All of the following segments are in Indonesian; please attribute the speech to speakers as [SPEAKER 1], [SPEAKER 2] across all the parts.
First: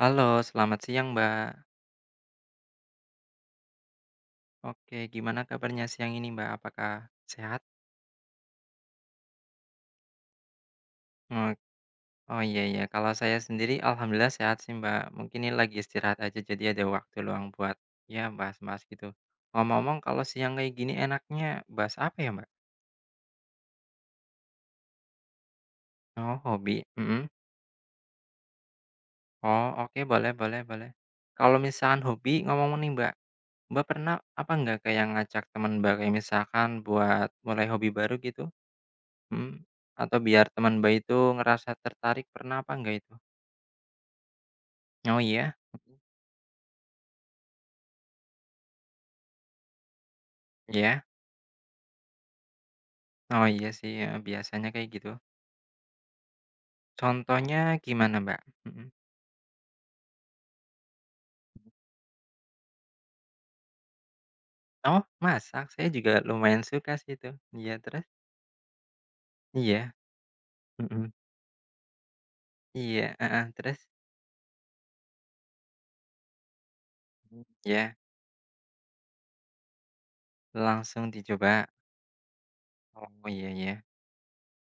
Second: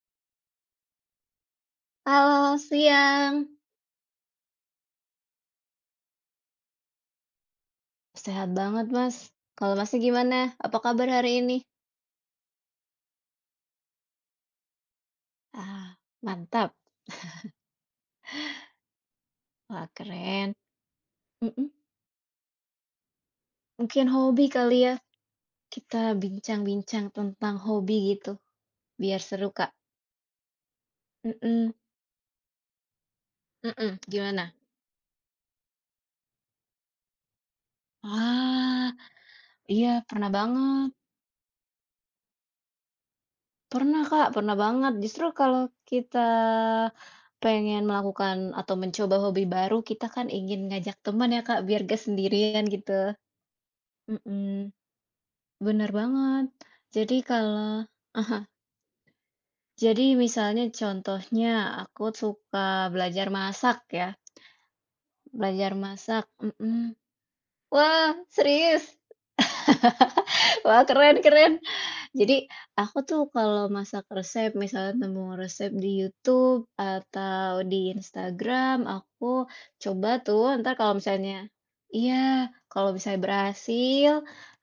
[SPEAKER 1] Halo, selamat siang, Mbak.
[SPEAKER 2] Halo, siang.
[SPEAKER 1] Oke, gimana kabarnya siang ini, Mbak? Apakah sehat?
[SPEAKER 2] Sehat banget, Mas. Kalau Masnya gimana? Apa kabar hari
[SPEAKER 1] Oh,
[SPEAKER 2] ini?
[SPEAKER 1] oh, iya iya, kalau saya sendiri alhamdulillah sehat sih, Mbak. Mungkin ini lagi
[SPEAKER 2] Ah,
[SPEAKER 1] istirahat aja jadi
[SPEAKER 2] mantap.
[SPEAKER 1] ada waktu luang buat ya bahas-bahas gitu.
[SPEAKER 2] Wah,
[SPEAKER 1] Ngomong-ngomong kalau
[SPEAKER 2] keren.
[SPEAKER 1] siang kayak gini enaknya
[SPEAKER 2] Mhm.
[SPEAKER 1] bahas apa ya, Mbak?
[SPEAKER 2] Mungkin hobi kali ya? Kita
[SPEAKER 1] Oh, hobi.
[SPEAKER 2] bincang-bincang
[SPEAKER 1] Mhm.
[SPEAKER 2] tentang hobi gitu, biar seru,
[SPEAKER 1] Oh,
[SPEAKER 2] Kak.
[SPEAKER 1] oke, boleh boleh boleh. Kalau
[SPEAKER 2] Mhm,
[SPEAKER 1] misalkan hobi ngomong-ngomong nih, Mbak. Mbak
[SPEAKER 2] mhm,
[SPEAKER 1] pernah
[SPEAKER 2] gimana?
[SPEAKER 1] apa nggak kayak ngajak teman Mbak kayak misalkan buat mulai hobi baru gitu?
[SPEAKER 2] Ah,
[SPEAKER 1] hmm
[SPEAKER 2] iya
[SPEAKER 1] atau
[SPEAKER 2] pernah
[SPEAKER 1] biar teman
[SPEAKER 2] banget.
[SPEAKER 1] bayi itu ngerasa tertarik pernah apa enggak itu?
[SPEAKER 2] Pernah, Kak, pernah banget.
[SPEAKER 1] Oh
[SPEAKER 2] Justru
[SPEAKER 1] iya?
[SPEAKER 2] kalau kita pengen melakukan atau mencoba hobi baru, kita kan ingin ngajak
[SPEAKER 1] Iya?
[SPEAKER 2] teman ya, Kak, biar nggak sendirian gitu.
[SPEAKER 1] Oh iya sih, heeh, biasanya
[SPEAKER 2] Mhm.
[SPEAKER 1] kayak gitu.
[SPEAKER 2] Bener banget. Jadi
[SPEAKER 1] Contohnya
[SPEAKER 2] kalau
[SPEAKER 1] gimana, Mbak? Mhm.
[SPEAKER 2] jadi misalnya contohnya aku suka belajar masak ya,
[SPEAKER 1] Oh, masak?
[SPEAKER 2] belajar
[SPEAKER 1] Saya juga
[SPEAKER 2] masak,
[SPEAKER 1] lumayan suka
[SPEAKER 2] mhm.
[SPEAKER 1] sih itu. Iya, terus?
[SPEAKER 2] Wah, serius?
[SPEAKER 1] Iya,
[SPEAKER 2] Wah,
[SPEAKER 1] mhm.
[SPEAKER 2] keren keren. Jadi, aku
[SPEAKER 1] Iya,
[SPEAKER 2] tuh
[SPEAKER 1] heeh,
[SPEAKER 2] kalau
[SPEAKER 1] terus?
[SPEAKER 2] masak resep, misalnya nemu resep di YouTube
[SPEAKER 1] Mhm.
[SPEAKER 2] atau di
[SPEAKER 1] Iya,
[SPEAKER 2] Instagram, aku coba tuh, ntar kalau
[SPEAKER 1] langsung
[SPEAKER 2] misalnya
[SPEAKER 1] dicoba?
[SPEAKER 2] iya, kalau misalnya
[SPEAKER 1] Oh, iya iya.
[SPEAKER 2] berhasil,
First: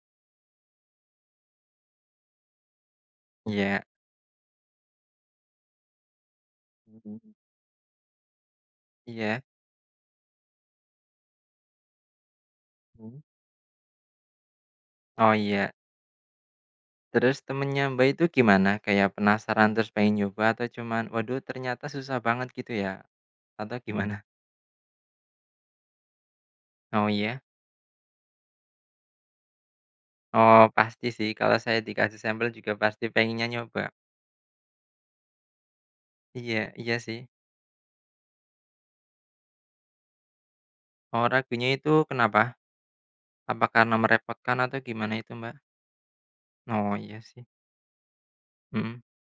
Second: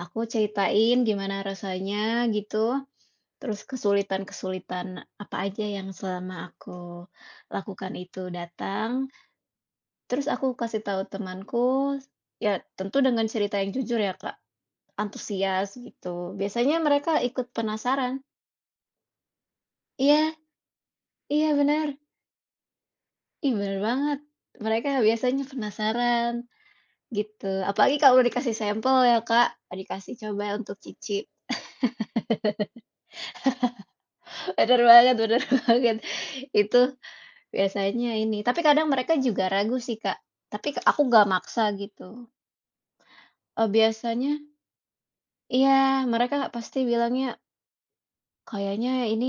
[SPEAKER 2] aku ceritain gimana rasanya gitu, terus
[SPEAKER 1] Iya.
[SPEAKER 2] kesulitan-kesulitan apa aja yang selama aku
[SPEAKER 1] Mhm.
[SPEAKER 2] lakukan itu datang,
[SPEAKER 1] Iya.
[SPEAKER 2] terus aku kasih tahu temanku, ya tentu
[SPEAKER 1] Mhm.
[SPEAKER 2] dengan cerita yang jujur ya, Kak,
[SPEAKER 1] Oh
[SPEAKER 2] antusias
[SPEAKER 1] iya.
[SPEAKER 2] gitu. Biasanya mereka
[SPEAKER 1] Terus
[SPEAKER 2] ikut
[SPEAKER 1] temennya Mbak
[SPEAKER 2] penasaran.
[SPEAKER 1] itu gimana? Kayak penasaran terus pengen
[SPEAKER 2] Iya
[SPEAKER 1] nyoba atau cuman, "Waduh,
[SPEAKER 2] iya
[SPEAKER 1] ternyata
[SPEAKER 2] benar,
[SPEAKER 1] susah banget," gitu ya?
[SPEAKER 2] Ih,
[SPEAKER 1] Atau
[SPEAKER 2] benar
[SPEAKER 1] gimana?
[SPEAKER 2] banget. Mereka biasanya penasaran
[SPEAKER 1] Oh iya?
[SPEAKER 2] gitu, apalagi kalau dikasih sampel ya, Kak, dikasih coba
[SPEAKER 1] Oh
[SPEAKER 2] untuk
[SPEAKER 1] pasti
[SPEAKER 2] cicip.
[SPEAKER 1] sih, kalau saya dikasih sampel juga pasti pengennya nyoba.
[SPEAKER 2] Benar banget benar banget.
[SPEAKER 1] Iya
[SPEAKER 2] Itu
[SPEAKER 1] iya sih.
[SPEAKER 2] biasanya ini, tapi kadang mereka juga ragu sih, Kak, tapi aku
[SPEAKER 1] Oh
[SPEAKER 2] gak maksa
[SPEAKER 1] ragunya itu
[SPEAKER 2] gitu.
[SPEAKER 1] kenapa? Apa karena
[SPEAKER 2] Biasanya
[SPEAKER 1] merepotkan atau gimana itu, Mbak?
[SPEAKER 2] iya, mereka pasti
[SPEAKER 1] Oh iya
[SPEAKER 2] bilangnya,
[SPEAKER 1] sih,
[SPEAKER 2] "Kayaknya
[SPEAKER 1] mhm.
[SPEAKER 2] ini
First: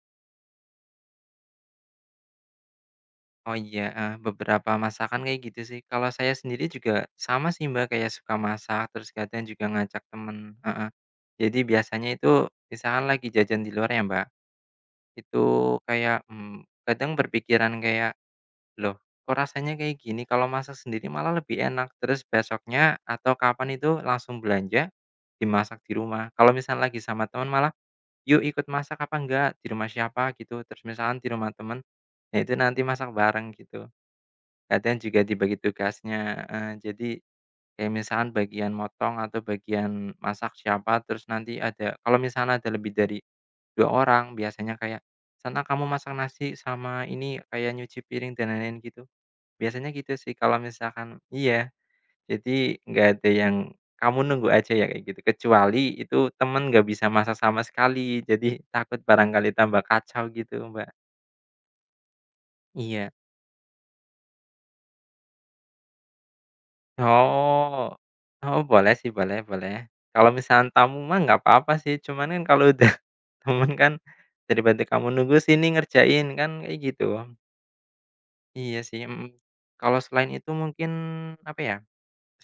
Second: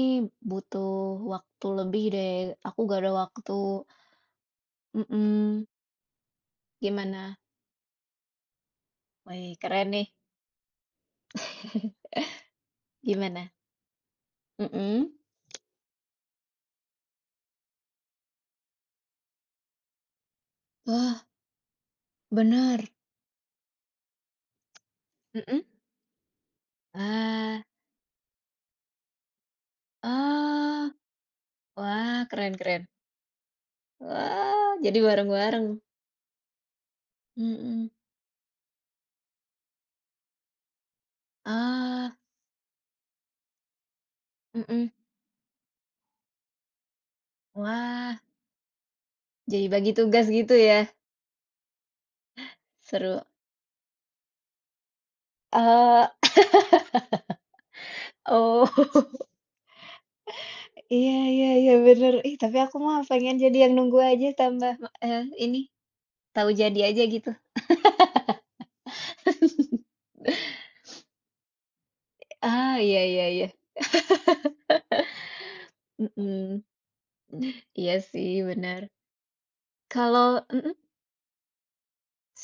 [SPEAKER 2] butuh waktu lebih deh, aku gak ada waktu."
[SPEAKER 1] Oh iya, beberapa masakan kayak gitu
[SPEAKER 2] Mhm,
[SPEAKER 1] sih. Kalau saya sendiri juga
[SPEAKER 2] gimana?
[SPEAKER 1] sama sih, Mbak, kayak suka masak terus kadang
[SPEAKER 2] Wih,
[SPEAKER 1] juga
[SPEAKER 2] keren
[SPEAKER 1] ngajak
[SPEAKER 2] nih.
[SPEAKER 1] temen, heeh. Jadi biasanya itu misalkan lagi
[SPEAKER 2] Gimana?
[SPEAKER 1] jajan di luar ya, Mbak,
[SPEAKER 2] Mhm?
[SPEAKER 1] itu kayak, kadang berpikiran kayak, loh, kok rasanya kayak gini? Kalau masak sendiri
[SPEAKER 2] Wah,
[SPEAKER 1] malah lebih enak. Terus
[SPEAKER 2] bener.
[SPEAKER 1] besoknya atau kapan itu langsung belanja,
[SPEAKER 2] Mhm.
[SPEAKER 1] dimasak di rumah. Kalau misalnya lagi sama teman
[SPEAKER 2] Ah.
[SPEAKER 1] malah, "Yuk, ikut masak apa enggak? Di rumah siapa?" Gitu. Terus
[SPEAKER 2] Oh,
[SPEAKER 1] misalnya di rumah teman,
[SPEAKER 2] wah,
[SPEAKER 1] ya itu
[SPEAKER 2] keren
[SPEAKER 1] nanti
[SPEAKER 2] keren.
[SPEAKER 1] masak bareng gitu.
[SPEAKER 2] Wah,
[SPEAKER 1] Kadang
[SPEAKER 2] jadi
[SPEAKER 1] juga dibagi
[SPEAKER 2] bareng-bareng.
[SPEAKER 1] tugasnya, jadi
[SPEAKER 2] Mm-mm.
[SPEAKER 1] kayak misalnya bagian motong atau bagian masak siapa, terus nanti ada
[SPEAKER 2] Ah.
[SPEAKER 1] kalau misalnya ada lebih dari 2 orang
[SPEAKER 2] Oh,
[SPEAKER 1] biasanya
[SPEAKER 2] mhm.
[SPEAKER 1] kayak, "Sana kamu masak nasi sama ini," kayak nyuci
[SPEAKER 2] Wah,
[SPEAKER 1] piring dan lain-lain gitu.
[SPEAKER 2] jadi
[SPEAKER 1] Biasanya
[SPEAKER 2] bagi
[SPEAKER 1] gitu
[SPEAKER 2] tugas
[SPEAKER 1] sih
[SPEAKER 2] gitu
[SPEAKER 1] kalau
[SPEAKER 2] ya?
[SPEAKER 1] misalkan iya, jadi nggak
[SPEAKER 2] Seru.
[SPEAKER 1] ada yang, "Kamu nunggu aja ya," kayak gitu, kecuali
[SPEAKER 2] Ah.
[SPEAKER 1] itu temen nggak bisa masak sama sekali, jadi takut
[SPEAKER 2] Oh.
[SPEAKER 1] barangkali tambah kacau gitu, Mbak.
[SPEAKER 2] Iya iya iya, bener. Ih, tapi aku mah
[SPEAKER 1] Iya.
[SPEAKER 2] pengen jadi yang nunggu aja tambah eh ini, tahu jadi aja gitu.
[SPEAKER 1] Oh. Oh, boleh sih, boleh boleh. Kalau misalkan tamu mah nggak apa-apa sih, cuman kan kalau
[SPEAKER 2] Ah,
[SPEAKER 1] udah
[SPEAKER 2] iya iya iya.
[SPEAKER 1] temen kan, daripada kamu nunggu, "Sini, ngerjain," kan
[SPEAKER 2] Mhm.
[SPEAKER 1] kayak gitu.
[SPEAKER 2] Iya sih,
[SPEAKER 1] Iya
[SPEAKER 2] benar.
[SPEAKER 1] sih, mhm. Kalau
[SPEAKER 2] Kalau
[SPEAKER 1] selain itu
[SPEAKER 2] mhm,
[SPEAKER 1] mungkin, apa ya,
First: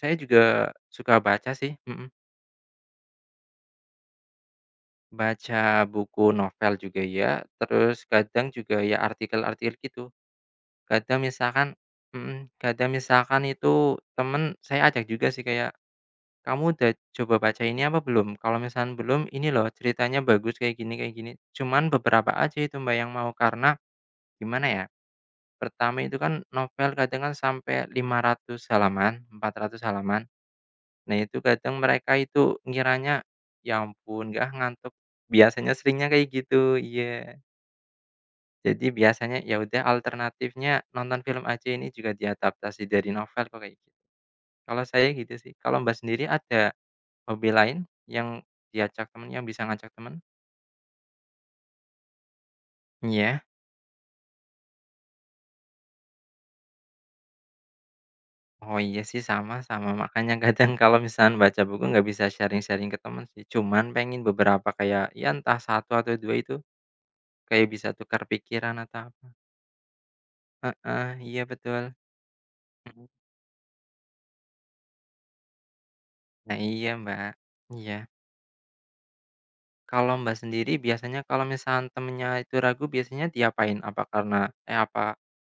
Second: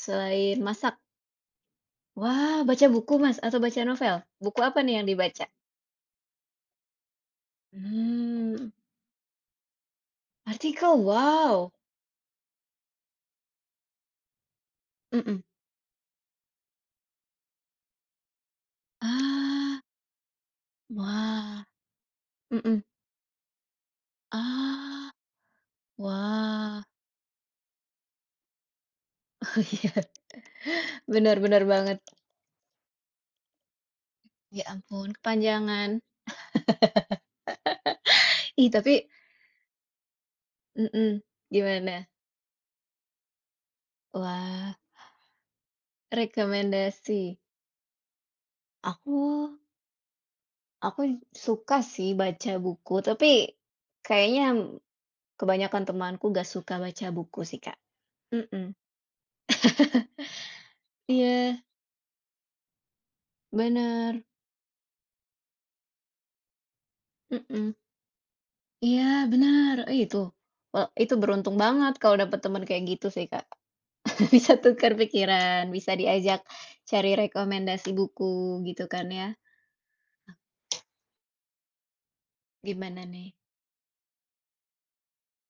[SPEAKER 1] saya juga
[SPEAKER 2] masak.
[SPEAKER 1] suka baca sih, mhm.
[SPEAKER 2] Wah, baca buku Mas, atau baca novel? Buku apa nih yang dibaca?
[SPEAKER 1] Baca buku novel juga ya, terus kadang
[SPEAKER 2] Mmm.
[SPEAKER 1] juga ya artikel-artikel gitu.
[SPEAKER 2] Artikel,
[SPEAKER 1] Kadang misalkan
[SPEAKER 2] wow.
[SPEAKER 1] mhm, kadang misalkan itu temen saya ajak juga sih
[SPEAKER 2] Mhm.
[SPEAKER 1] kayak, "Kamu udah coba baca ini apa belum? Kalau misalkan belum, ini loh
[SPEAKER 2] Ah,
[SPEAKER 1] ceritanya bagus kayak gini kayak gini."
[SPEAKER 2] wah.
[SPEAKER 1] Cuman beberapa aja itu,
[SPEAKER 2] Mhm.
[SPEAKER 1] Mbak, yang mau karena gimana ya,
[SPEAKER 2] Ah,
[SPEAKER 1] pertama itu kan
[SPEAKER 2] wah.
[SPEAKER 1] novel kadang kan sampai 500 halaman,
[SPEAKER 2] Oh
[SPEAKER 1] 400
[SPEAKER 2] iya,
[SPEAKER 1] halaman. Nah itu
[SPEAKER 2] benar-benar
[SPEAKER 1] kadang
[SPEAKER 2] banget.
[SPEAKER 1] mereka itu ngiranya, "Ya ampun, nggak ah,
[SPEAKER 2] Ya
[SPEAKER 1] ngantuk."
[SPEAKER 2] ampun,
[SPEAKER 1] Biasanya
[SPEAKER 2] kepanjangan.
[SPEAKER 1] seringnya kayak gitu, iya.
[SPEAKER 2] Ih,
[SPEAKER 1] Jadi
[SPEAKER 2] tapi
[SPEAKER 1] biasanya ya udah alternatifnya nonton
[SPEAKER 2] mhm,
[SPEAKER 1] film aja, ini
[SPEAKER 2] gimana?
[SPEAKER 1] juga diadaptasi dari novel kok kayak gitu.
[SPEAKER 2] Wah,
[SPEAKER 1] Kalau saya gitu sih. Kalau Mbak sendiri ada
[SPEAKER 2] rekomendasi.
[SPEAKER 1] hobi lain yang diajak
[SPEAKER 2] Aku
[SPEAKER 1] temen, yang bisa ngajak temen?
[SPEAKER 2] aku suka sih baca buku, tapi
[SPEAKER 1] Iya?
[SPEAKER 2] kayaknya kebanyakan temanku gak suka baca buku sih, Kak. Mhm.
[SPEAKER 1] Oh iya sih, sama sama makanya kadang kalau misalnya baca
[SPEAKER 2] Iya.
[SPEAKER 1] buku nggak bisa sharing-sharing ke temen sih, cuman pengen
[SPEAKER 2] Bener,
[SPEAKER 1] beberapa kayak ya entah satu atau 2 itu kayak
[SPEAKER 2] mhm.
[SPEAKER 1] bisa tukar pikiran atau
[SPEAKER 2] Iya
[SPEAKER 1] apa.
[SPEAKER 2] bener,
[SPEAKER 1] Heeh,
[SPEAKER 2] itu
[SPEAKER 1] iya
[SPEAKER 2] beruntung
[SPEAKER 1] betul.
[SPEAKER 2] banget kalau dapet teman kayak
[SPEAKER 1] Mhm.
[SPEAKER 2] gitu sih, Kak. Bisa tukar pikiran, bisa diajak
[SPEAKER 1] Nah iya,
[SPEAKER 2] cari
[SPEAKER 1] Mbak.
[SPEAKER 2] rekomendasi
[SPEAKER 1] Iya.
[SPEAKER 2] buku gitu kan ya.
[SPEAKER 1] Kalau Mbak sendiri biasanya kalau misalnya temennya itu ragu
[SPEAKER 2] Gimana nih?
[SPEAKER 1] biasanya diapain? Apa karena eh, apa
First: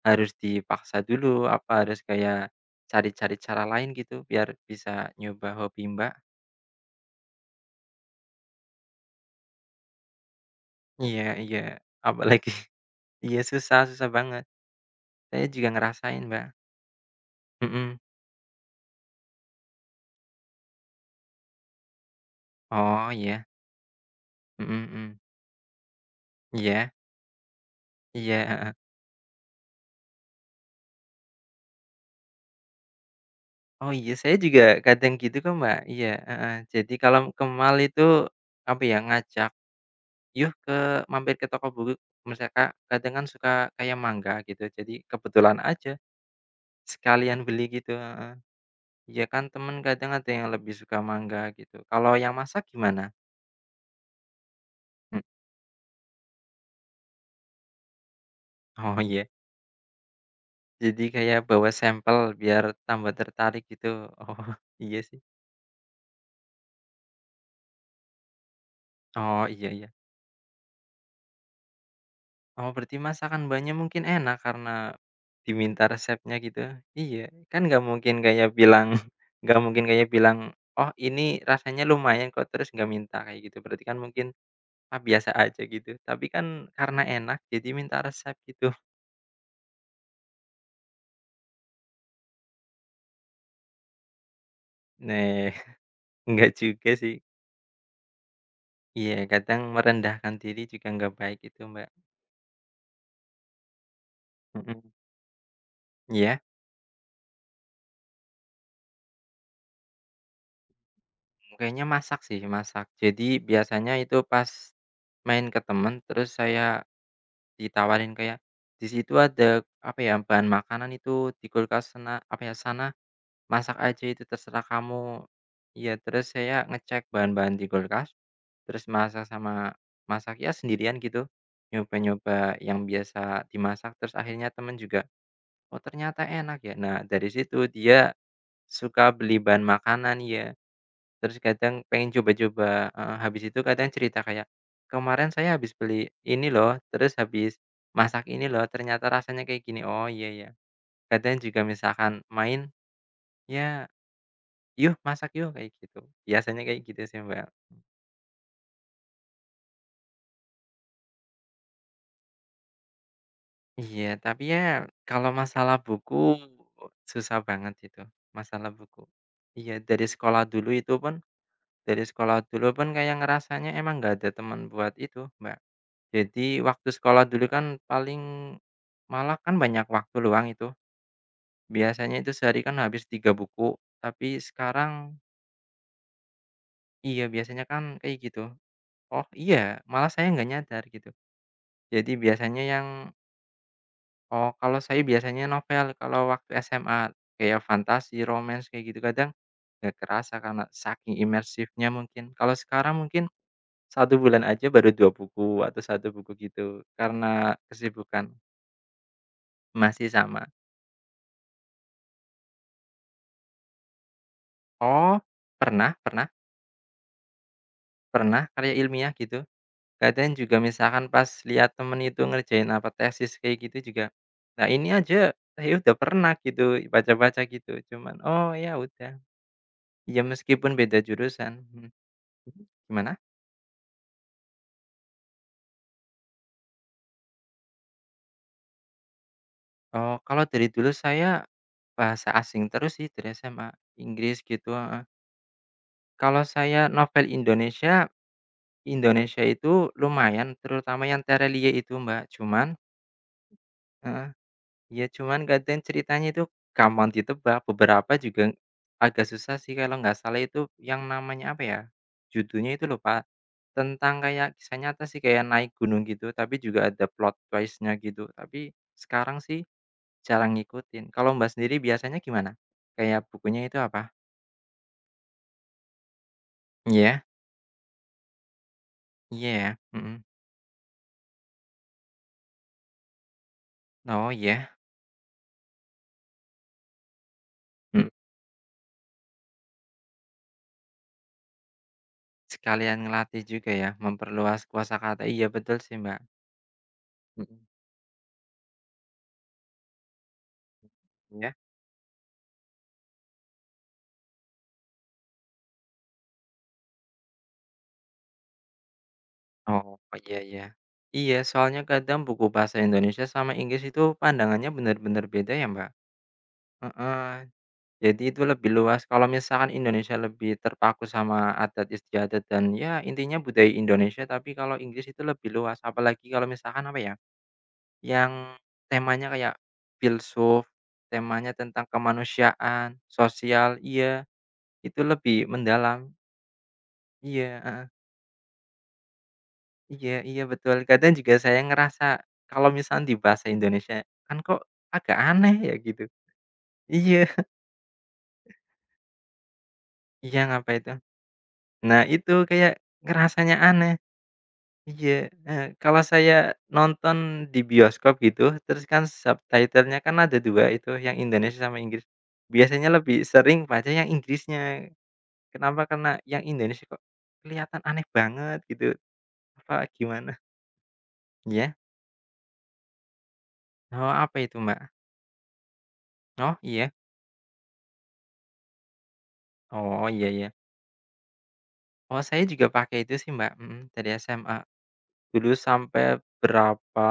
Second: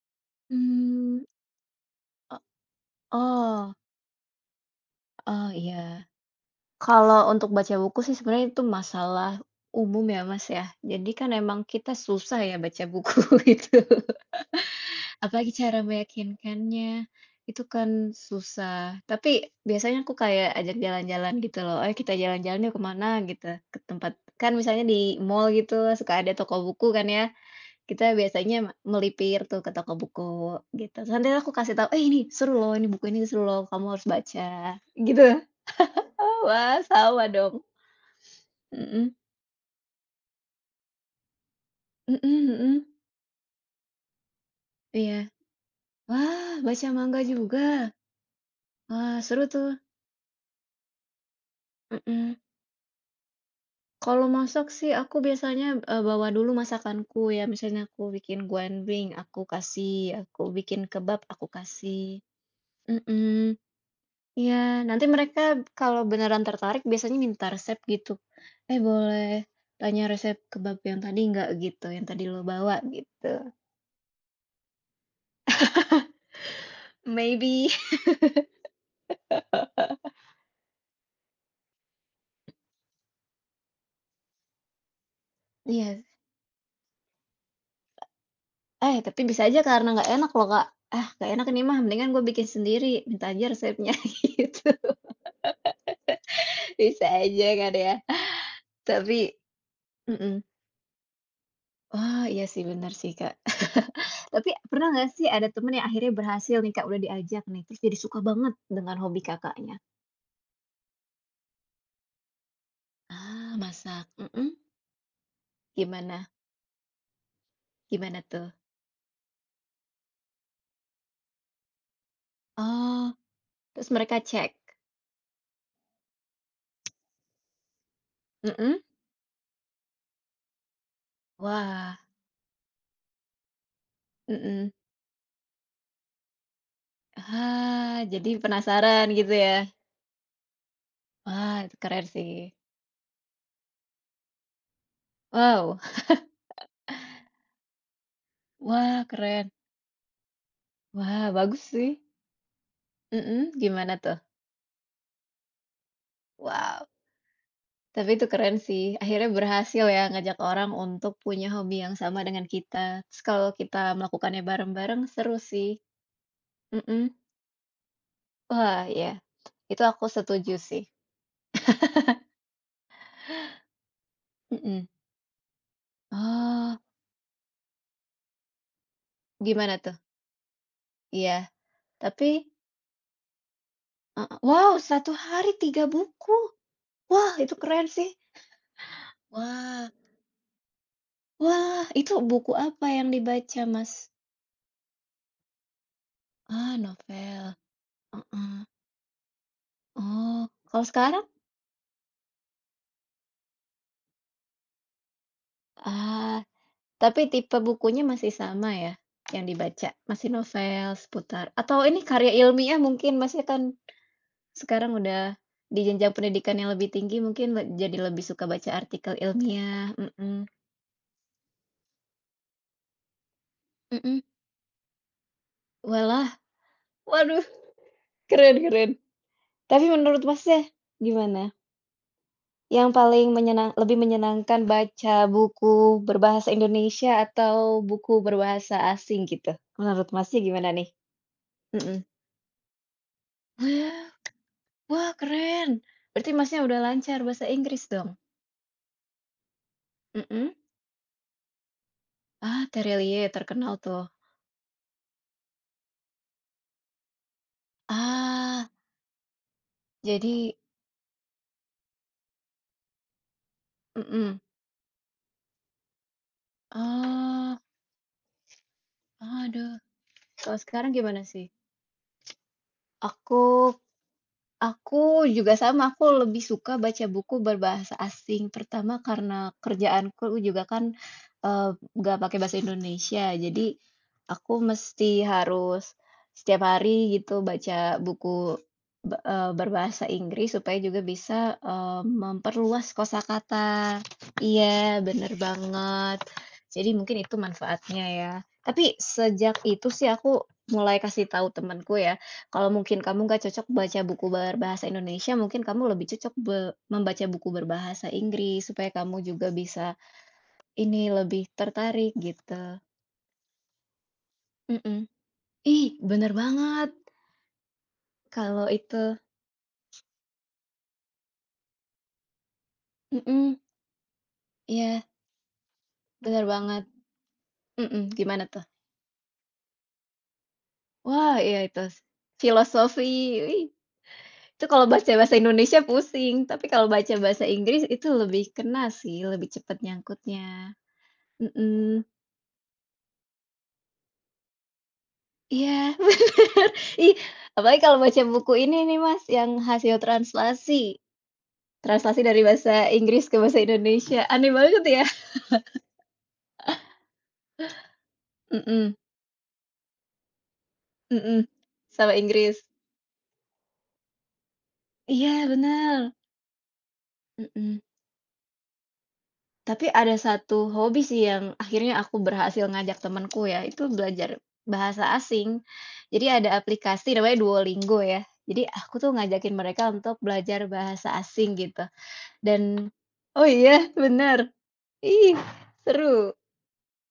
[SPEAKER 1] harus dipaksa
[SPEAKER 2] Hmm,
[SPEAKER 1] dulu? Apa harus
[SPEAKER 2] e
[SPEAKER 1] kayak cari-cari cara
[SPEAKER 2] oh
[SPEAKER 1] lain gitu biar bisa nyoba
[SPEAKER 2] oh
[SPEAKER 1] hobi
[SPEAKER 2] iya.
[SPEAKER 1] Mbak?
[SPEAKER 2] Kalau untuk baca buku sih sebenarnya itu masalah umum ya, Mas, ya. Jadi
[SPEAKER 1] Iya
[SPEAKER 2] kan
[SPEAKER 1] iya,
[SPEAKER 2] emang kita
[SPEAKER 1] apalagi
[SPEAKER 2] susah ya baca buku
[SPEAKER 1] iya
[SPEAKER 2] gitu.
[SPEAKER 1] susah susah banget. Saya
[SPEAKER 2] Apalagi
[SPEAKER 1] juga
[SPEAKER 2] cara
[SPEAKER 1] ngerasain, Mbak,
[SPEAKER 2] meyakinkannya, itu
[SPEAKER 1] mhm.
[SPEAKER 2] kan susah. Tapi biasanya aku kayak ajak jalan-jalan gitu loh, "Ayo kita jalan-jalan yuk kemana
[SPEAKER 1] Oh iya,
[SPEAKER 2] gitu, ke tempat kan
[SPEAKER 1] mhm
[SPEAKER 2] misalnya di
[SPEAKER 1] mhm.
[SPEAKER 2] mall gitu suka ada toko
[SPEAKER 1] Iya
[SPEAKER 2] buku kan ya, kita
[SPEAKER 1] iya,
[SPEAKER 2] biasanya
[SPEAKER 1] heeh.
[SPEAKER 2] melipir tuh ke toko buku gitu. Terus nanti aku kasih tahu, "Eh ini seru loh, ini buku ini seru loh, kamu
[SPEAKER 1] Oh
[SPEAKER 2] harus
[SPEAKER 1] iya, saya juga
[SPEAKER 2] baca,"
[SPEAKER 1] kadang
[SPEAKER 2] gitu.
[SPEAKER 1] gitu kok, Mbak, iya,
[SPEAKER 2] Oh,
[SPEAKER 1] heeh.
[SPEAKER 2] wah
[SPEAKER 1] Jadi
[SPEAKER 2] sama
[SPEAKER 1] kalau
[SPEAKER 2] dong.
[SPEAKER 1] kemal itu, apa ya,
[SPEAKER 2] Mhm.
[SPEAKER 1] ngajak, "Yuk, ke mampir ke toko buku,"
[SPEAKER 2] Mhm
[SPEAKER 1] misalnya, Kak,
[SPEAKER 2] mhm.
[SPEAKER 1] kadang kan suka kayak mangga gitu, jadi
[SPEAKER 2] Iya.
[SPEAKER 1] kebetulan aja
[SPEAKER 2] Wah, baca manga
[SPEAKER 1] sekalian beli
[SPEAKER 2] juga.
[SPEAKER 1] gitu, heeh.
[SPEAKER 2] Wah,
[SPEAKER 1] Ya
[SPEAKER 2] seru
[SPEAKER 1] kan
[SPEAKER 2] tuh.
[SPEAKER 1] temen kadang ada yang lebih suka mangga gitu, kalau yang
[SPEAKER 2] Mhm.
[SPEAKER 1] masak gimana?
[SPEAKER 2] Kalau masak sih aku
[SPEAKER 1] Mmm,
[SPEAKER 2] biasanya, bawa dulu masakanku ya, misalnya aku bikin
[SPEAKER 1] oh
[SPEAKER 2] guandring,
[SPEAKER 1] iya,
[SPEAKER 2] aku kasih, aku bikin
[SPEAKER 1] jadi
[SPEAKER 2] kebab,
[SPEAKER 1] kayak
[SPEAKER 2] aku
[SPEAKER 1] bawa
[SPEAKER 2] kasih.
[SPEAKER 1] sampel biar tambah
[SPEAKER 2] Mhm,
[SPEAKER 1] tertarik gitu, oh
[SPEAKER 2] ya
[SPEAKER 1] iya
[SPEAKER 2] nanti
[SPEAKER 1] sih,
[SPEAKER 2] mereka kalau beneran tertarik biasanya minta resep gitu. "Eh, boleh
[SPEAKER 1] oh iya iya.
[SPEAKER 2] tanya resep kebab yang tadi nggak?" gitu, "Yang tadi lo
[SPEAKER 1] Oh,
[SPEAKER 2] bawa?"
[SPEAKER 1] berarti
[SPEAKER 2] gitu.
[SPEAKER 1] masakan Mbaknya mungkin enak karena diminta resepnya gitu? Iya, kan
[SPEAKER 2] Maybe.
[SPEAKER 1] nggak mungkin kayak bilang nggak mungkin kayak bilang, "Oh, ini rasanya lumayan kok," terus nggak minta kayak gitu. Berarti kan mungkin, "Ah, biasa aja," gitu.
[SPEAKER 2] Iya.
[SPEAKER 1] Tapi kan karena enak jadi minta resep gitu.
[SPEAKER 2] Eh, tapi bisa aja karena nggak enak loh, Kak. "Ah, nggak enak nih mah, mendingan gue bikin sendiri, minta aja resepnya." gitu.
[SPEAKER 1] Nah, nggak juga
[SPEAKER 2] Bisa
[SPEAKER 1] sih.
[SPEAKER 2] aja kan ya.
[SPEAKER 1] Iya,
[SPEAKER 2] Tapi
[SPEAKER 1] kadang merendahkan
[SPEAKER 2] mhm.
[SPEAKER 1] diri juga nggak baik itu, Mbak.
[SPEAKER 2] Oh, iya sih benar sih, Kak. Tapi pernah
[SPEAKER 1] Mhm,
[SPEAKER 2] nggak sih ada temen yang akhirnya
[SPEAKER 1] iya?
[SPEAKER 2] berhasil nih, Kak, udah diajak nih, terus jadi suka banget dengan hobi Kakaknya?
[SPEAKER 1] Kayaknya masak sih, masak. Jadi
[SPEAKER 2] Ah,
[SPEAKER 1] biasanya
[SPEAKER 2] masak,
[SPEAKER 1] itu
[SPEAKER 2] mhm.
[SPEAKER 1] pas main ke temen
[SPEAKER 2] Gimana?
[SPEAKER 1] terus saya ditawarin
[SPEAKER 2] Gimana
[SPEAKER 1] kayak,
[SPEAKER 2] tuh?
[SPEAKER 1] "Di situ ada, apa ya, bahan makanan itu di kulkas sana apa ya, sana,
[SPEAKER 2] Oh.
[SPEAKER 1] masak
[SPEAKER 2] Terus
[SPEAKER 1] aja
[SPEAKER 2] mereka
[SPEAKER 1] itu
[SPEAKER 2] cek?
[SPEAKER 1] terserah kamu." Iya, terus saya ngecek bahan-bahan di kulkas,
[SPEAKER 2] Mhm?
[SPEAKER 1] terus masak sama masak ya sendirian gitu,
[SPEAKER 2] Wah.
[SPEAKER 1] nyoba-nyoba yang biasa dimasak, terus akhirnya
[SPEAKER 2] Mhm.
[SPEAKER 1] temen juga, "Oh, ternyata enak ya." Nah, dari situ
[SPEAKER 2] Ah,
[SPEAKER 1] dia
[SPEAKER 2] jadi penasaran
[SPEAKER 1] suka
[SPEAKER 2] gitu
[SPEAKER 1] beli
[SPEAKER 2] ya?
[SPEAKER 1] bahan makanan, ya. Terus
[SPEAKER 2] Wah, itu
[SPEAKER 1] kadang
[SPEAKER 2] keren
[SPEAKER 1] pengen
[SPEAKER 2] sih.
[SPEAKER 1] coba-coba heeh, habis itu kadang cerita kayak, "Kemarin saya habis
[SPEAKER 2] Wow.
[SPEAKER 1] beli ini loh, terus habis masak ini loh,
[SPEAKER 2] Wah,
[SPEAKER 1] ternyata rasanya
[SPEAKER 2] keren.
[SPEAKER 1] kayak gini." Oh, iya ya.
[SPEAKER 2] Wah,
[SPEAKER 1] Kadang juga
[SPEAKER 2] bagus sih.
[SPEAKER 1] misalkan main,
[SPEAKER 2] Mhm,
[SPEAKER 1] "Ya,
[SPEAKER 2] gimana tuh?
[SPEAKER 1] yuk masak yuk," kayak gitu. Biasanya kayak
[SPEAKER 2] Wow.
[SPEAKER 1] gitu sih, Mbak.
[SPEAKER 2] Tapi itu keren sih, akhirnya berhasil ya ngajak orang untuk punya hobi yang sama dengan kita. Terus kalau kita
[SPEAKER 1] Iya,
[SPEAKER 2] melakukannya
[SPEAKER 1] tapi ya
[SPEAKER 2] bareng-bareng
[SPEAKER 1] kalau
[SPEAKER 2] seru sih,
[SPEAKER 1] masalah buku
[SPEAKER 2] mhm.
[SPEAKER 1] susah banget itu, masalah
[SPEAKER 2] Wah,
[SPEAKER 1] buku.
[SPEAKER 2] ya
[SPEAKER 1] Iya,
[SPEAKER 2] itu aku setuju sih,
[SPEAKER 1] dari sekolah dulu pun kayak ngerasanya emang nggak ada teman
[SPEAKER 2] mhm.
[SPEAKER 1] buat itu, Mbak. Jadi
[SPEAKER 2] Oh,
[SPEAKER 1] waktu sekolah dulu kan paling malah kan
[SPEAKER 2] gimana
[SPEAKER 1] banyak
[SPEAKER 2] tuh?
[SPEAKER 1] waktu luang itu,
[SPEAKER 2] Iya,
[SPEAKER 1] biasanya
[SPEAKER 2] tapi
[SPEAKER 1] itu sehari kan habis 3 buku,
[SPEAKER 2] heeh,
[SPEAKER 1] tapi
[SPEAKER 2] wow satu
[SPEAKER 1] sekarang
[SPEAKER 2] hari 3 buku,
[SPEAKER 1] iya
[SPEAKER 2] wah itu
[SPEAKER 1] biasanya kan
[SPEAKER 2] keren sih.
[SPEAKER 1] kayak gitu, oh iya
[SPEAKER 2] Wah.
[SPEAKER 1] malah saya nggak nyadar gitu.
[SPEAKER 2] Wah,
[SPEAKER 1] Jadi
[SPEAKER 2] itu buku
[SPEAKER 1] biasanya yang
[SPEAKER 2] apa yang dibaca Mas?
[SPEAKER 1] oh kalau saya biasanya novel kalau waktu
[SPEAKER 2] Ah,
[SPEAKER 1] SMA,
[SPEAKER 2] novel.
[SPEAKER 1] kayak fantasi,
[SPEAKER 2] Heeh,
[SPEAKER 1] romance, kayak gitu kadang nggak kerasa
[SPEAKER 2] oh,
[SPEAKER 1] karena
[SPEAKER 2] kalau
[SPEAKER 1] saking
[SPEAKER 2] sekarang?
[SPEAKER 1] imersifnya mungkin. Kalau sekarang mungkin satu bulan aja baru 2 buku atau satu buku
[SPEAKER 2] Ah.
[SPEAKER 1] gitu
[SPEAKER 2] Tapi
[SPEAKER 1] karena
[SPEAKER 2] tipe bukunya
[SPEAKER 1] kesibukan,
[SPEAKER 2] masih sama ya, yang dibaca?
[SPEAKER 1] masih
[SPEAKER 2] Masih
[SPEAKER 1] sama.
[SPEAKER 2] novel seputar atau ini karya ilmiah mungkin masih kan sekarang udah
[SPEAKER 1] Oh,
[SPEAKER 2] di
[SPEAKER 1] pernah
[SPEAKER 2] jenjang
[SPEAKER 1] pernah
[SPEAKER 2] pendidikan yang lebih tinggi mungkin jadi lebih suka
[SPEAKER 1] pernah
[SPEAKER 2] baca
[SPEAKER 1] karya ilmiah
[SPEAKER 2] artikel
[SPEAKER 1] gitu.
[SPEAKER 2] ilmiah,
[SPEAKER 1] Kadang
[SPEAKER 2] mhm.
[SPEAKER 1] juga misalkan pas lihat temen itu ngerjain apa tesis kayak gitu juga,
[SPEAKER 2] Mhm.
[SPEAKER 1] nah ini aja saya udah
[SPEAKER 2] Walah,
[SPEAKER 1] pernah gitu baca-baca
[SPEAKER 2] waduh
[SPEAKER 1] gitu cuman, oh
[SPEAKER 2] keren
[SPEAKER 1] ya
[SPEAKER 2] keren.
[SPEAKER 1] udah,
[SPEAKER 2] Tapi
[SPEAKER 1] ya
[SPEAKER 2] menurut Masnya
[SPEAKER 1] meskipun beda
[SPEAKER 2] gimana?
[SPEAKER 1] jurusan, mhm, mhm,
[SPEAKER 2] Yang
[SPEAKER 1] gimana?
[SPEAKER 2] paling lebih menyenangkan baca buku berbahasa Indonesia atau buku berbahasa asing gitu? Menurut
[SPEAKER 1] Oh
[SPEAKER 2] Masnya
[SPEAKER 1] kalau dari
[SPEAKER 2] gimana nih?
[SPEAKER 1] dulu saya
[SPEAKER 2] Mhm.
[SPEAKER 1] bahasa asing terus sih dari SMA, Inggris gitu, heeh.
[SPEAKER 2] Wah, keren. Berarti
[SPEAKER 1] Kalau
[SPEAKER 2] Masnya udah
[SPEAKER 1] saya
[SPEAKER 2] lancar
[SPEAKER 1] novel
[SPEAKER 2] bahasa Inggris
[SPEAKER 1] Indonesia,
[SPEAKER 2] dong?
[SPEAKER 1] Indonesia itu lumayan
[SPEAKER 2] Mhm.
[SPEAKER 1] terutama yang Terelie itu, Mbak,
[SPEAKER 2] Ah,
[SPEAKER 1] cuman
[SPEAKER 2] Terelie terkenal tuh.
[SPEAKER 1] heeh. Iya, cuman kadang ceritanya itu gampang ditebak, beberapa juga
[SPEAKER 2] Ah,
[SPEAKER 1] agak susah sih kalau nggak salah
[SPEAKER 2] jadi
[SPEAKER 1] itu yang namanya apa ya, judulnya itu lupa, tentang
[SPEAKER 2] mhm.
[SPEAKER 1] kayak kisah nyata sih kayak naik gunung gitu, tapi juga ada plot
[SPEAKER 2] Ah.
[SPEAKER 1] twist-nya gitu, tapi sekarang sih
[SPEAKER 2] Aduh. Kalau
[SPEAKER 1] jarang
[SPEAKER 2] sekarang
[SPEAKER 1] ngikutin.
[SPEAKER 2] gimana
[SPEAKER 1] Kalau
[SPEAKER 2] sih?
[SPEAKER 1] Mbak sendiri biasanya gimana? Kayak
[SPEAKER 2] Aku
[SPEAKER 1] bukunya itu apa?
[SPEAKER 2] Aku juga sama, aku lebih suka baca
[SPEAKER 1] Iya?
[SPEAKER 2] buku berbahasa asing. Pertama
[SPEAKER 1] Iya
[SPEAKER 2] karena
[SPEAKER 1] ya? Mhm.
[SPEAKER 2] kerjaanku juga kan, nggak pakai bahasa Indonesia. Jadi
[SPEAKER 1] Oh
[SPEAKER 2] aku
[SPEAKER 1] iya?
[SPEAKER 2] mesti harus setiap hari gitu baca
[SPEAKER 1] Mhm.
[SPEAKER 2] buku berbahasa Inggris supaya juga bisa, memperluas
[SPEAKER 1] Sekalian ngelatih juga ya,
[SPEAKER 2] kosakata.
[SPEAKER 1] memperluas kuasa
[SPEAKER 2] Iya,
[SPEAKER 1] kata.
[SPEAKER 2] bener
[SPEAKER 1] Iya betul sih, Mbak.
[SPEAKER 2] banget. Jadi mungkin itu
[SPEAKER 1] Mhm.
[SPEAKER 2] manfaatnya ya. Tapi sejak itu sih aku mulai kasih tahu
[SPEAKER 1] Iya?
[SPEAKER 2] temanku ya, kalau mungkin kamu nggak cocok baca buku berbahasa Indonesia, mungkin kamu lebih cocok membaca buku berbahasa Inggris, supaya kamu juga bisa
[SPEAKER 1] Oh, iya iya.
[SPEAKER 2] ini,
[SPEAKER 1] Iya,
[SPEAKER 2] lebih
[SPEAKER 1] soalnya
[SPEAKER 2] tertarik
[SPEAKER 1] kadang buku bahasa
[SPEAKER 2] gitu.
[SPEAKER 1] Indonesia sama Inggris itu pandangannya
[SPEAKER 2] Mhm.
[SPEAKER 1] benar-benar beda ya, Mbak,
[SPEAKER 2] Ih, bener banget
[SPEAKER 1] heeh. Jadi itu
[SPEAKER 2] kalau
[SPEAKER 1] lebih luas,
[SPEAKER 2] itu.
[SPEAKER 1] kalau misalkan Indonesia lebih terpaku sama adat istiadat dan ya intinya
[SPEAKER 2] Mhm,
[SPEAKER 1] budaya Indonesia, tapi kalau Inggris
[SPEAKER 2] iya,
[SPEAKER 1] itu lebih luas. Apalagi
[SPEAKER 2] bener
[SPEAKER 1] kalau
[SPEAKER 2] banget.
[SPEAKER 1] misalkan apa ya,
[SPEAKER 2] Mhm, gimana
[SPEAKER 1] yang
[SPEAKER 2] tuh?
[SPEAKER 1] temanya kayak filsuf,
[SPEAKER 2] Wah,
[SPEAKER 1] temanya
[SPEAKER 2] iya itu,
[SPEAKER 1] tentang kemanusiaan,
[SPEAKER 2] filosofi, wih,
[SPEAKER 1] sosial iya,
[SPEAKER 2] itu kalau
[SPEAKER 1] itu
[SPEAKER 2] baca bahasa
[SPEAKER 1] lebih
[SPEAKER 2] Indonesia
[SPEAKER 1] mendalam.
[SPEAKER 2] pusing, tapi kalau baca bahasa
[SPEAKER 1] Iya,
[SPEAKER 2] Inggris
[SPEAKER 1] heeh.
[SPEAKER 2] itu lebih kena sih, lebih cepat
[SPEAKER 1] Iya iya
[SPEAKER 2] nyangkutnya.
[SPEAKER 1] betul, kadang juga saya ngerasa
[SPEAKER 2] Mhm.
[SPEAKER 1] kalau misalnya di bahasa Indonesia kan kok agak aneh ya
[SPEAKER 2] Iya,
[SPEAKER 1] gitu.
[SPEAKER 2] bener. Ih,
[SPEAKER 1] Iya
[SPEAKER 2] apalagi kalau baca buku ini nih, Mas, yang hasil
[SPEAKER 1] iya, ngapa itu?
[SPEAKER 2] translasi.
[SPEAKER 1] Nah
[SPEAKER 2] Translasi
[SPEAKER 1] itu
[SPEAKER 2] dari
[SPEAKER 1] kayak
[SPEAKER 2] bahasa Inggris ke
[SPEAKER 1] ngerasanya
[SPEAKER 2] bahasa
[SPEAKER 1] aneh,
[SPEAKER 2] Indonesia. Aneh banget ya.
[SPEAKER 1] iya, heeh, kalau saya nonton di bioskop gitu terus
[SPEAKER 2] Mhm,
[SPEAKER 1] kan subtitle-nya kan ada 2 itu yang
[SPEAKER 2] mhm,
[SPEAKER 1] Indonesia sama Inggris,
[SPEAKER 2] sama Inggris.
[SPEAKER 1] biasanya lebih sering baca yang Inggrisnya,
[SPEAKER 2] Iya,
[SPEAKER 1] kenapa? Karena
[SPEAKER 2] bener,
[SPEAKER 1] yang Indonesia kok
[SPEAKER 2] mhm.
[SPEAKER 1] kelihatan aneh banget gitu,
[SPEAKER 2] Tapi
[SPEAKER 1] apa
[SPEAKER 2] ada
[SPEAKER 1] gimana?
[SPEAKER 2] satu hobi sih yang
[SPEAKER 1] Iya?
[SPEAKER 2] akhirnya aku berhasil ngajak temanku ya, itu
[SPEAKER 1] Oh
[SPEAKER 2] belajar
[SPEAKER 1] apa itu, Mbak?
[SPEAKER 2] bahasa asing. Jadi ada
[SPEAKER 1] Oh iya?
[SPEAKER 2] aplikasi namanya Duolingo ya. Jadi aku tuh ngajakin mereka
[SPEAKER 1] Oh
[SPEAKER 2] untuk
[SPEAKER 1] iya iya.
[SPEAKER 2] belajar bahasa asing gitu
[SPEAKER 1] Oh, saya
[SPEAKER 2] dan
[SPEAKER 1] juga pakai itu sih,
[SPEAKER 2] oh
[SPEAKER 1] Mbak, mhm,
[SPEAKER 2] iya,
[SPEAKER 1] dari
[SPEAKER 2] benar,
[SPEAKER 1] SMA.
[SPEAKER 2] Ih,
[SPEAKER 1] Dulu sampai
[SPEAKER 2] seru.
[SPEAKER 1] berapa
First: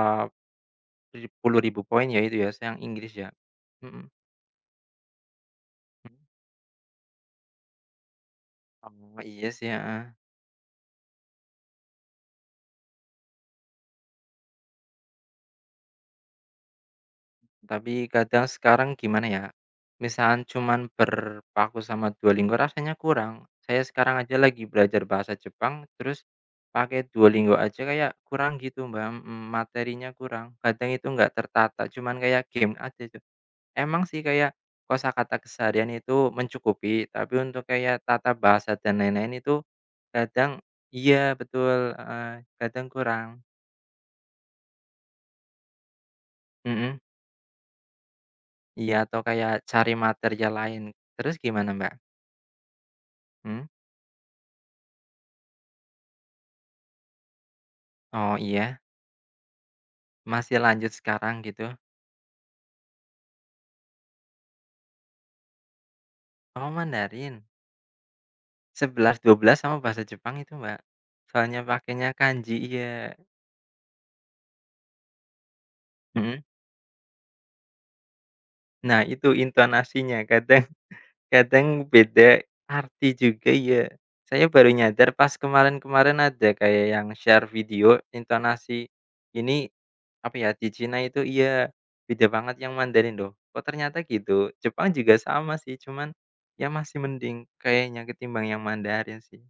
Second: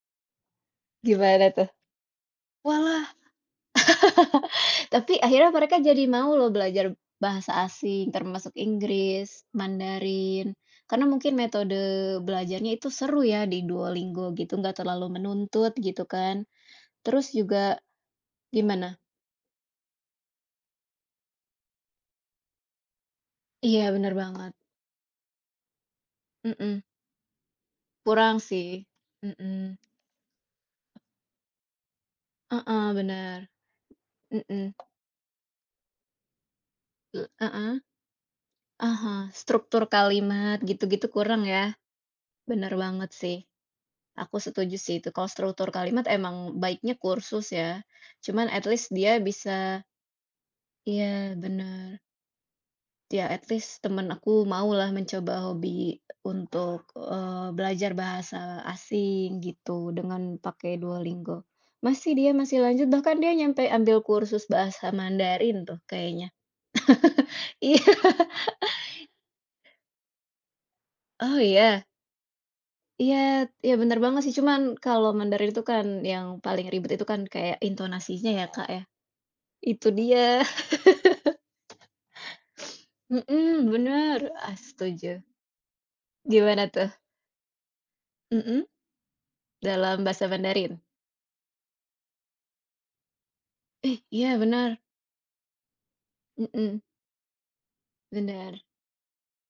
[SPEAKER 2] Gimana
[SPEAKER 1] puluh
[SPEAKER 2] tuh?
[SPEAKER 1] ribu poin ya itu ya, saya yang Inggris
[SPEAKER 2] Walah,
[SPEAKER 1] ya? Mhm.
[SPEAKER 2] tapi akhirnya mereka jadi
[SPEAKER 1] Mmm.
[SPEAKER 2] mau loh belajar bahasa asing, termasuk
[SPEAKER 1] Oh, iya
[SPEAKER 2] Inggris,
[SPEAKER 1] sih, heeh.
[SPEAKER 2] Mandarin, karena mungkin metode belajarnya itu seru ya di Duolingo gitu, nggak terlalu menuntut gitu kan. Terus juga
[SPEAKER 1] Tapi kadang sekarang
[SPEAKER 2] gimana?
[SPEAKER 1] gimana ya, misalkan cuman berpaku sama Duolingo rasanya kurang. Saya
[SPEAKER 2] Iya bener
[SPEAKER 1] sekarang aja
[SPEAKER 2] banget,
[SPEAKER 1] lagi belajar bahasa Jepang, terus
[SPEAKER 2] mhm,
[SPEAKER 1] pakai Duolingo aja kayak
[SPEAKER 2] kurang
[SPEAKER 1] kurang
[SPEAKER 2] sih,
[SPEAKER 1] gitu, Mbak, mhm,
[SPEAKER 2] mhm,
[SPEAKER 1] materinya kurang. Kadang itu nggak tertata, cuman kayak game
[SPEAKER 2] heeh,
[SPEAKER 1] aja.
[SPEAKER 2] bener,
[SPEAKER 1] Emang sih kayak
[SPEAKER 2] mhm,
[SPEAKER 1] kosakata keseharian itu mencukupi, tapi untuk
[SPEAKER 2] heeh,
[SPEAKER 1] kayak tata bahasa
[SPEAKER 2] ah
[SPEAKER 1] dan
[SPEAKER 2] hah,
[SPEAKER 1] lain-lain itu
[SPEAKER 2] struktur kalimat
[SPEAKER 1] kadang
[SPEAKER 2] gitu-gitu
[SPEAKER 1] iya
[SPEAKER 2] kurang ya,
[SPEAKER 1] betul, heeh,
[SPEAKER 2] bener
[SPEAKER 1] kadang
[SPEAKER 2] banget
[SPEAKER 1] kurang.
[SPEAKER 2] sih. Aku setuju sih itu, kalau struktur kalimat emang baiknya
[SPEAKER 1] Mhm,
[SPEAKER 2] kursus ya, cuman at least
[SPEAKER 1] iya
[SPEAKER 2] dia
[SPEAKER 1] atau kayak
[SPEAKER 2] bisa
[SPEAKER 1] cari material lain.
[SPEAKER 2] iya
[SPEAKER 1] Terus gimana, Mbak?
[SPEAKER 2] bener, ya at
[SPEAKER 1] Mhm?
[SPEAKER 2] least temen aku maulah mencoba hobi untuk, belajar
[SPEAKER 1] Oh
[SPEAKER 2] bahasa
[SPEAKER 1] iya?
[SPEAKER 2] asing gitu dengan
[SPEAKER 1] Masih
[SPEAKER 2] pakai
[SPEAKER 1] lanjut sekarang
[SPEAKER 2] Duolingo.
[SPEAKER 1] gitu?
[SPEAKER 2] Dia masih lanjut bahkan dia nyampe ambil kursus bahasa Mandarin tuh kayaknya.
[SPEAKER 1] Oh Mandarin?
[SPEAKER 2] Iya.
[SPEAKER 1] Sebelas dua belas sama bahasa Jepang itu, Mbak.
[SPEAKER 2] Oh
[SPEAKER 1] Soalnya
[SPEAKER 2] iya?
[SPEAKER 1] pakainya kanji, iya.
[SPEAKER 2] Iya iya bener banget sih cuman kalau Mandarin itu kan yang
[SPEAKER 1] Mhm.
[SPEAKER 2] paling ribet itu kan kayak intonasinya ya Kak ya,
[SPEAKER 1] Nah itu
[SPEAKER 2] itu dia.
[SPEAKER 1] intonasinya kadang Kadang Beda arti juga
[SPEAKER 2] Mhm,
[SPEAKER 1] ya.
[SPEAKER 2] bener.
[SPEAKER 1] Saya
[SPEAKER 2] Ah,
[SPEAKER 1] baru nyadar
[SPEAKER 2] setuju.
[SPEAKER 1] pas kemarin-kemarin ada
[SPEAKER 2] Gimana
[SPEAKER 1] kayak
[SPEAKER 2] tuh?
[SPEAKER 1] yang share video
[SPEAKER 2] Mhm,
[SPEAKER 1] intonasi, ini
[SPEAKER 2] dalam bahasa
[SPEAKER 1] apa ya, di
[SPEAKER 2] Mandarin?
[SPEAKER 1] Cina itu iya, beda banget yang Mandarin loh, kok ternyata
[SPEAKER 2] Ih, iya
[SPEAKER 1] gitu.
[SPEAKER 2] benar.
[SPEAKER 1] Jepang juga sama sih, cuman ya
[SPEAKER 2] Mhm,
[SPEAKER 1] masih mending kayaknya ketimbang yang
[SPEAKER 2] benar.
[SPEAKER 1] Mandarin sih.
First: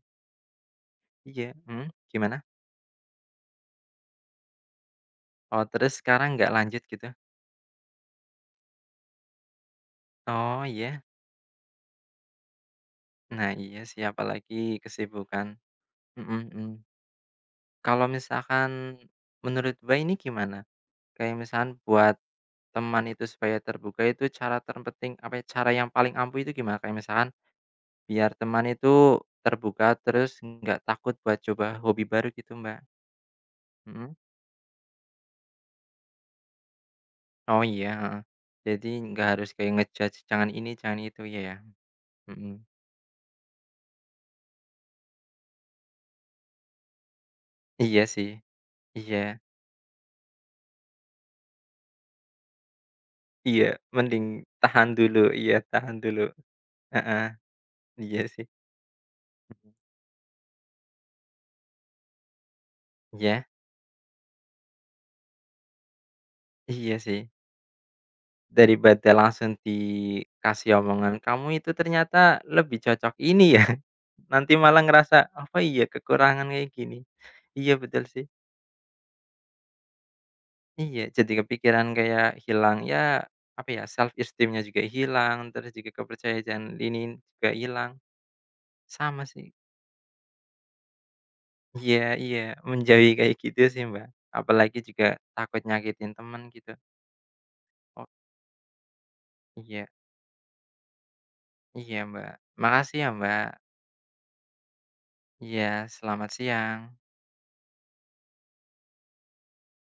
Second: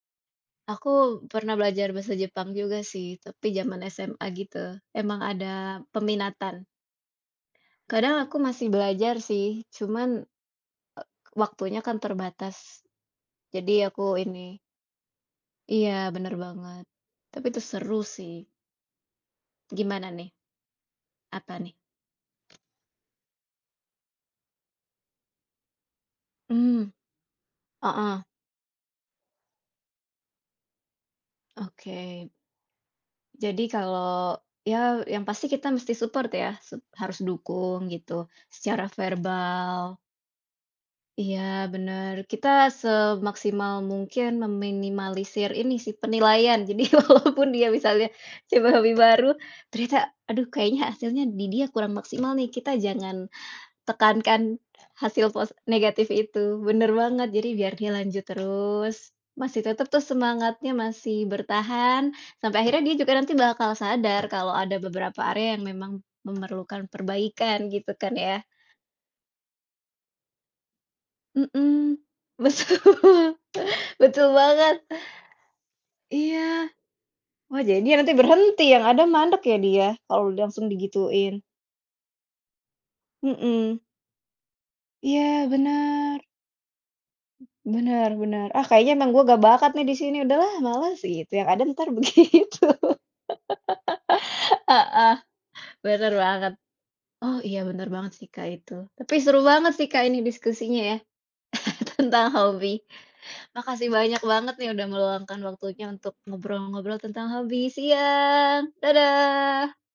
[SPEAKER 2] Aku
[SPEAKER 1] Iya,
[SPEAKER 2] pernah
[SPEAKER 1] mhm,
[SPEAKER 2] belajar bahasa
[SPEAKER 1] gimana?
[SPEAKER 2] Jepang juga sih, tapi zaman SMA gitu. Emang ada
[SPEAKER 1] Oh terus sekarang nggak
[SPEAKER 2] peminatan.
[SPEAKER 1] lanjut gitu?
[SPEAKER 2] Kadang aku masih belajar sih, cuman
[SPEAKER 1] Oh iya?
[SPEAKER 2] waktunya kan terbatas.
[SPEAKER 1] Nah
[SPEAKER 2] Jadi
[SPEAKER 1] iya sih,
[SPEAKER 2] aku ini
[SPEAKER 1] apalagi kesibukan.
[SPEAKER 2] iya, bener
[SPEAKER 1] Mhm mhm.
[SPEAKER 2] banget. Tapi itu seru
[SPEAKER 1] Kalau
[SPEAKER 2] sih.
[SPEAKER 1] misalkan menurut Mbak
[SPEAKER 2] Gimana
[SPEAKER 1] ini
[SPEAKER 2] nih?
[SPEAKER 1] gimana? Kayak
[SPEAKER 2] Apa
[SPEAKER 1] misalkan
[SPEAKER 2] nih?
[SPEAKER 1] buat teman itu supaya terbuka itu cara terpenting apa ya, cara yang paling ampuh itu gimana?
[SPEAKER 2] Hmm
[SPEAKER 1] Kayak misalkan
[SPEAKER 2] heeh,
[SPEAKER 1] biar teman itu terbuka terus nggak takut buat coba
[SPEAKER 2] oke.
[SPEAKER 1] hobi baru gitu, Mbak.
[SPEAKER 2] Jadi
[SPEAKER 1] Mhm.
[SPEAKER 2] kalau ya yang pasti kita mesti support ya, harus
[SPEAKER 1] Oh
[SPEAKER 2] dukung
[SPEAKER 1] iya,
[SPEAKER 2] gitu
[SPEAKER 1] heeh.
[SPEAKER 2] secara
[SPEAKER 1] Jadi nggak harus kayak
[SPEAKER 2] verbal.
[SPEAKER 1] nge-judge, jangan ini, jangan itu, iya
[SPEAKER 2] Iya
[SPEAKER 1] ya?
[SPEAKER 2] bener, kita
[SPEAKER 1] Mhm.
[SPEAKER 2] semaksimal mungkin meminimalisir ini sih penilaian. Jadi walaupun dia
[SPEAKER 1] Iya
[SPEAKER 2] misalnya
[SPEAKER 1] sih,
[SPEAKER 2] coba hobi
[SPEAKER 1] iya
[SPEAKER 2] baru, ternyata aduh kayaknya hasilnya di dia kurang maksimal nih, kita jangan
[SPEAKER 1] iya, mending
[SPEAKER 2] Tekankan
[SPEAKER 1] tahan dulu,
[SPEAKER 2] hasil pos
[SPEAKER 1] iya tahan
[SPEAKER 2] negatif
[SPEAKER 1] dulu.
[SPEAKER 2] itu, bener
[SPEAKER 1] Heeh,
[SPEAKER 2] banget. Jadi biar dia
[SPEAKER 1] iya
[SPEAKER 2] lanjut
[SPEAKER 1] sih.
[SPEAKER 2] terus, masih
[SPEAKER 1] Mhm.
[SPEAKER 2] tetap tuh semangatnya masih bertahan, sampai akhirnya dia juga nanti
[SPEAKER 1] Iya,
[SPEAKER 2] bakal sadar kalau ada beberapa area yang memang memerlukan
[SPEAKER 1] iya sih.
[SPEAKER 2] perbaikan gitu kan ya.
[SPEAKER 1] Daripada langsung dikasih omongan, "Kamu itu
[SPEAKER 2] Mhm,
[SPEAKER 1] ternyata lebih cocok
[SPEAKER 2] betul,
[SPEAKER 1] ini ya."
[SPEAKER 2] betul
[SPEAKER 1] Nanti malah
[SPEAKER 2] banget.
[SPEAKER 1] ngerasa, "Apa iya kekurangan
[SPEAKER 2] Iya.
[SPEAKER 1] kayak gini?"
[SPEAKER 2] Wah,
[SPEAKER 1] Iya
[SPEAKER 2] jadi dia
[SPEAKER 1] betul
[SPEAKER 2] nanti
[SPEAKER 1] sih,
[SPEAKER 2] berhenti, yang ada mandek ya dia kalau langsung
[SPEAKER 1] iya jadi
[SPEAKER 2] digituin.
[SPEAKER 1] kepikiran kayak hilang ya, apa
[SPEAKER 2] Mhm.
[SPEAKER 1] ya, self esteemnya juga hilang,
[SPEAKER 2] Iya,
[SPEAKER 1] terus juga
[SPEAKER 2] bener.
[SPEAKER 1] kepercayaan ini juga hilang.
[SPEAKER 2] Bener, "Ah, kayaknya emang
[SPEAKER 1] Sama
[SPEAKER 2] gue gak
[SPEAKER 1] sih.
[SPEAKER 2] bakat nih di sini, udahlah males," gitu, yang ada entar
[SPEAKER 1] Iya iya,
[SPEAKER 2] begitu.
[SPEAKER 1] menjauhi kayak gitu sih, Mbak. Apalagi juga
[SPEAKER 2] Heeh,
[SPEAKER 1] takut nyakitin
[SPEAKER 2] bener
[SPEAKER 1] teman
[SPEAKER 2] banget.
[SPEAKER 1] gitu.
[SPEAKER 2] Oh, iya bener
[SPEAKER 1] Oh,
[SPEAKER 2] banget sih, Kak, itu. Tapi seru banget
[SPEAKER 1] iya
[SPEAKER 2] sih, Kak, ini diskusinya ya
[SPEAKER 1] iya,
[SPEAKER 2] tentang
[SPEAKER 1] Mbak.
[SPEAKER 2] hobi.
[SPEAKER 1] Makasih ya, Mbak.
[SPEAKER 2] Makasih banyak banget nih udah meluangkan
[SPEAKER 1] Iya,
[SPEAKER 2] waktunya untuk
[SPEAKER 1] selamat siang.
[SPEAKER 2] ngobrol-ngobrol tentang hobi. Siang, dadah.